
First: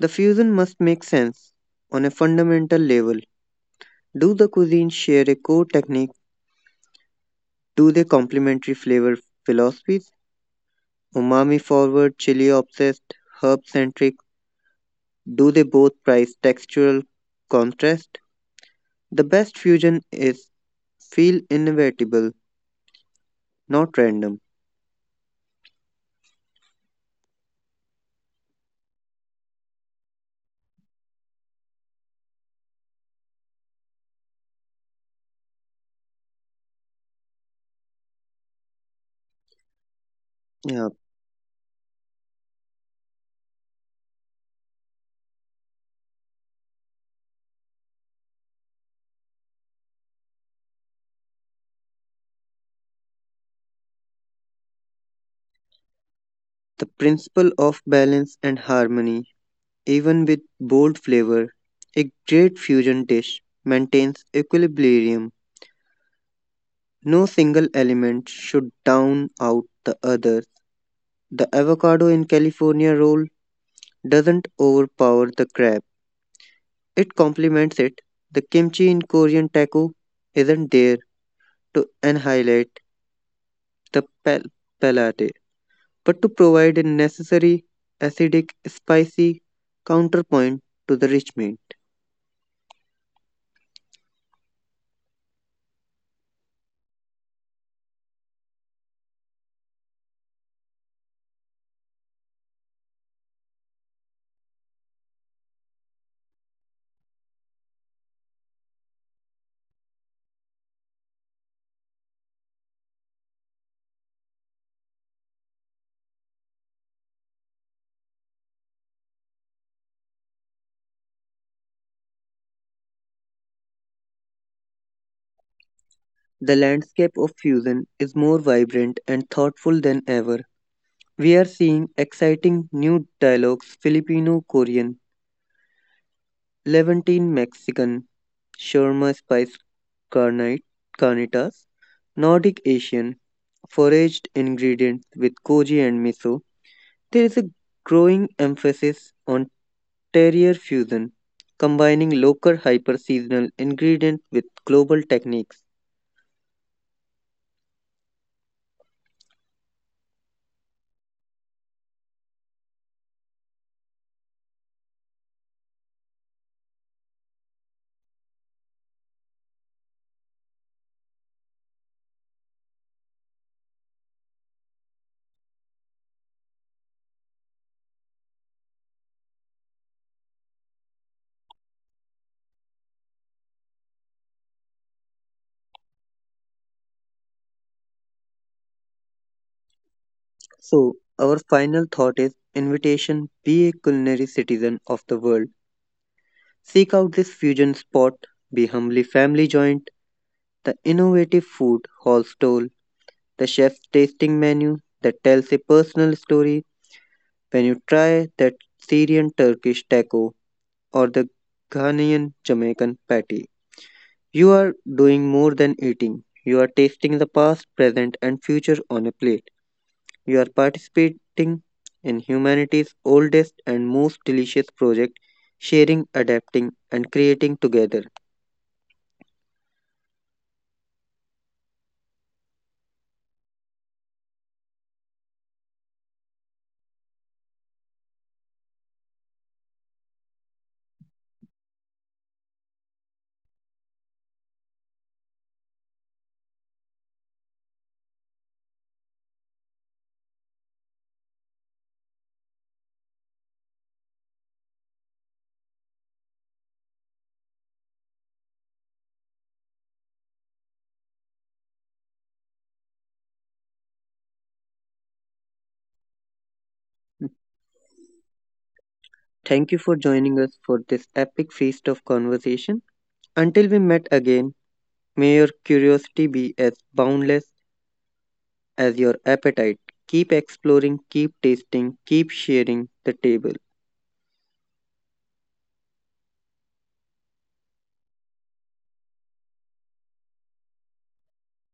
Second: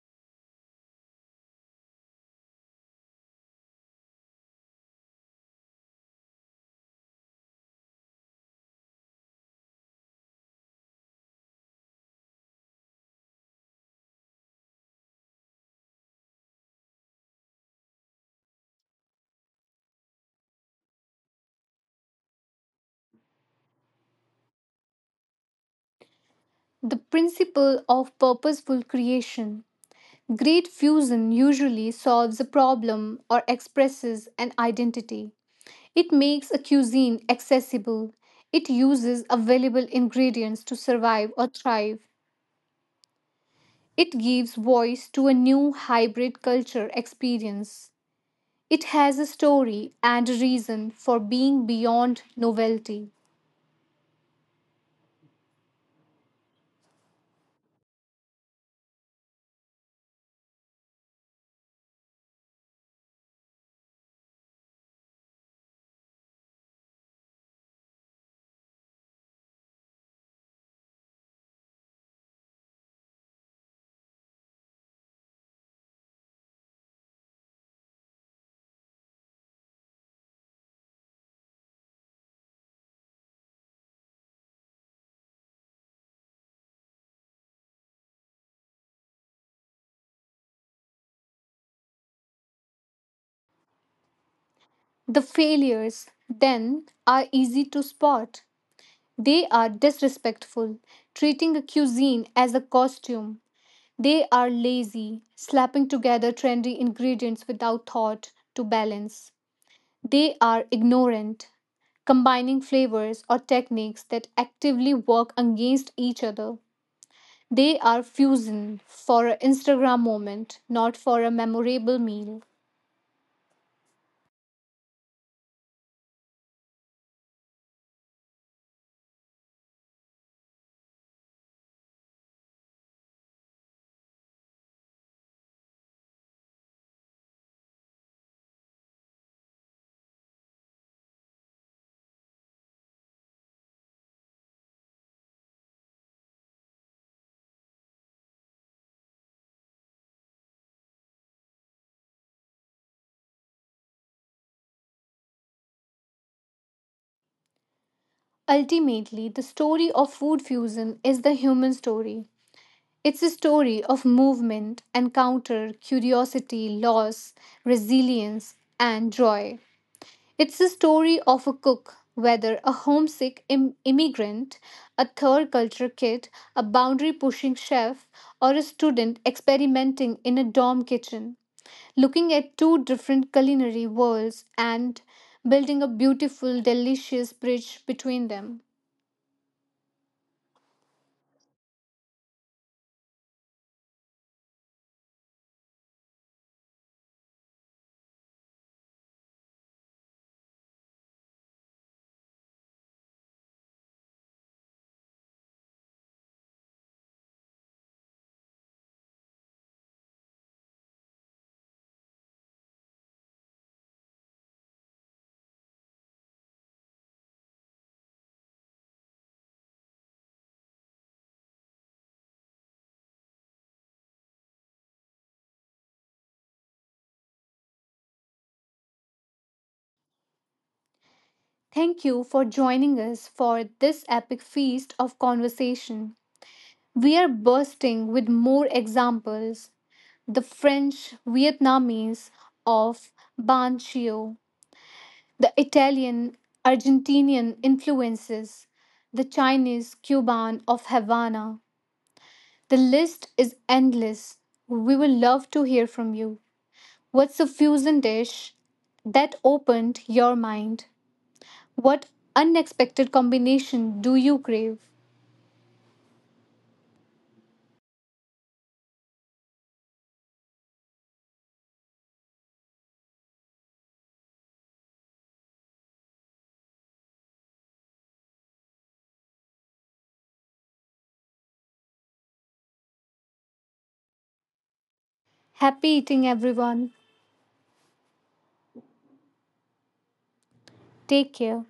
Speaker 2: The fusion must make sense on a fundamental level. Do the cuisines share a core technique? Do they complementary flavor philosophies? Umami forward, chili obsessed, herb centric? Do they both prize textural contrast? The best fusion is feel inevitable, not random.
Speaker 1: The principle of purposeful creation. Great fusion usually solves a problem or expresses an identity. It makes a cuisine accessible. It uses available ingredients to
Speaker 2: Yeah,
Speaker 1: survive or thrive. It gives voice to a new hybrid culture experience. It has a story and a reason for being beyond novelty.
Speaker 2: the principle of balance and harmony, even with bold flavor, a great fusion dish maintains equilibrium. No single element should down out the others. The avocado in California roll doesn't overpower the crab, it complements it. The kimchi in Korean taco isn't there to annihilate the pal- palate, but to provide a necessary acidic, spicy counterpoint to the rich meat.
Speaker 1: The failures, then, are easy to spot. They are disrespectful, treating a cuisine as a costume. They are lazy, slapping together trendy ingredients without thought to balance. They are ignorant, combining flavors or techniques that actively work against each other. They are fusion for an Instagram moment, not for a memorable meal.
Speaker 2: The landscape of fusion is more vibrant and thoughtful than ever. We are seeing exciting new dialogues: Filipino Korean, Levantine Mexican (Shawarma spice carni- carnitas), Nordic Asian (foraged ingredients with koji and miso). There is a growing emphasis on terrier fusion, combining local hyper seasonal ingredients with global techniques.
Speaker 1: Ultimately, the story of food fusion is the human story. It's a story of movement, encounter, curiosity, loss, resilience, and joy. It's the story of a cook, whether a homesick Im- immigrant, a third culture kid, a boundary pushing chef, or a student experimenting in a dorm kitchen, looking at two different culinary worlds and building a beautiful, delicious bridge between them.
Speaker 2: So, our final thought is invitation be a culinary citizen of the world. Seek out this fusion spot, the Humbly Family Joint, the innovative food hall stall, the chef's tasting menu that tells a personal story when you try that Syrian Turkish taco or the Ghanaian Jamaican patty. You are doing more than eating. You are tasting the past, present, and future on a plate. You are participating in humanity's oldest and most delicious project, sharing, adapting, and creating together.
Speaker 1: Thank you for joining us for this epic feast of conversation. We are bursting with more examples, the French Vietnamese of Ban Banchio, the Italian Argentinian influences, the Chinese Cuban of Havana. The list is endless. We will love to hear from you. What's a fusion dish that opened your mind? What unexpected combination do you crave?
Speaker 2: Thank you for joining us for this epic feast of conversation. Until we met again, may your curiosity be as boundless as your appetite. Keep exploring, keep tasting, keep sharing the table.
Speaker 1: Happy eating, everyone. Take care.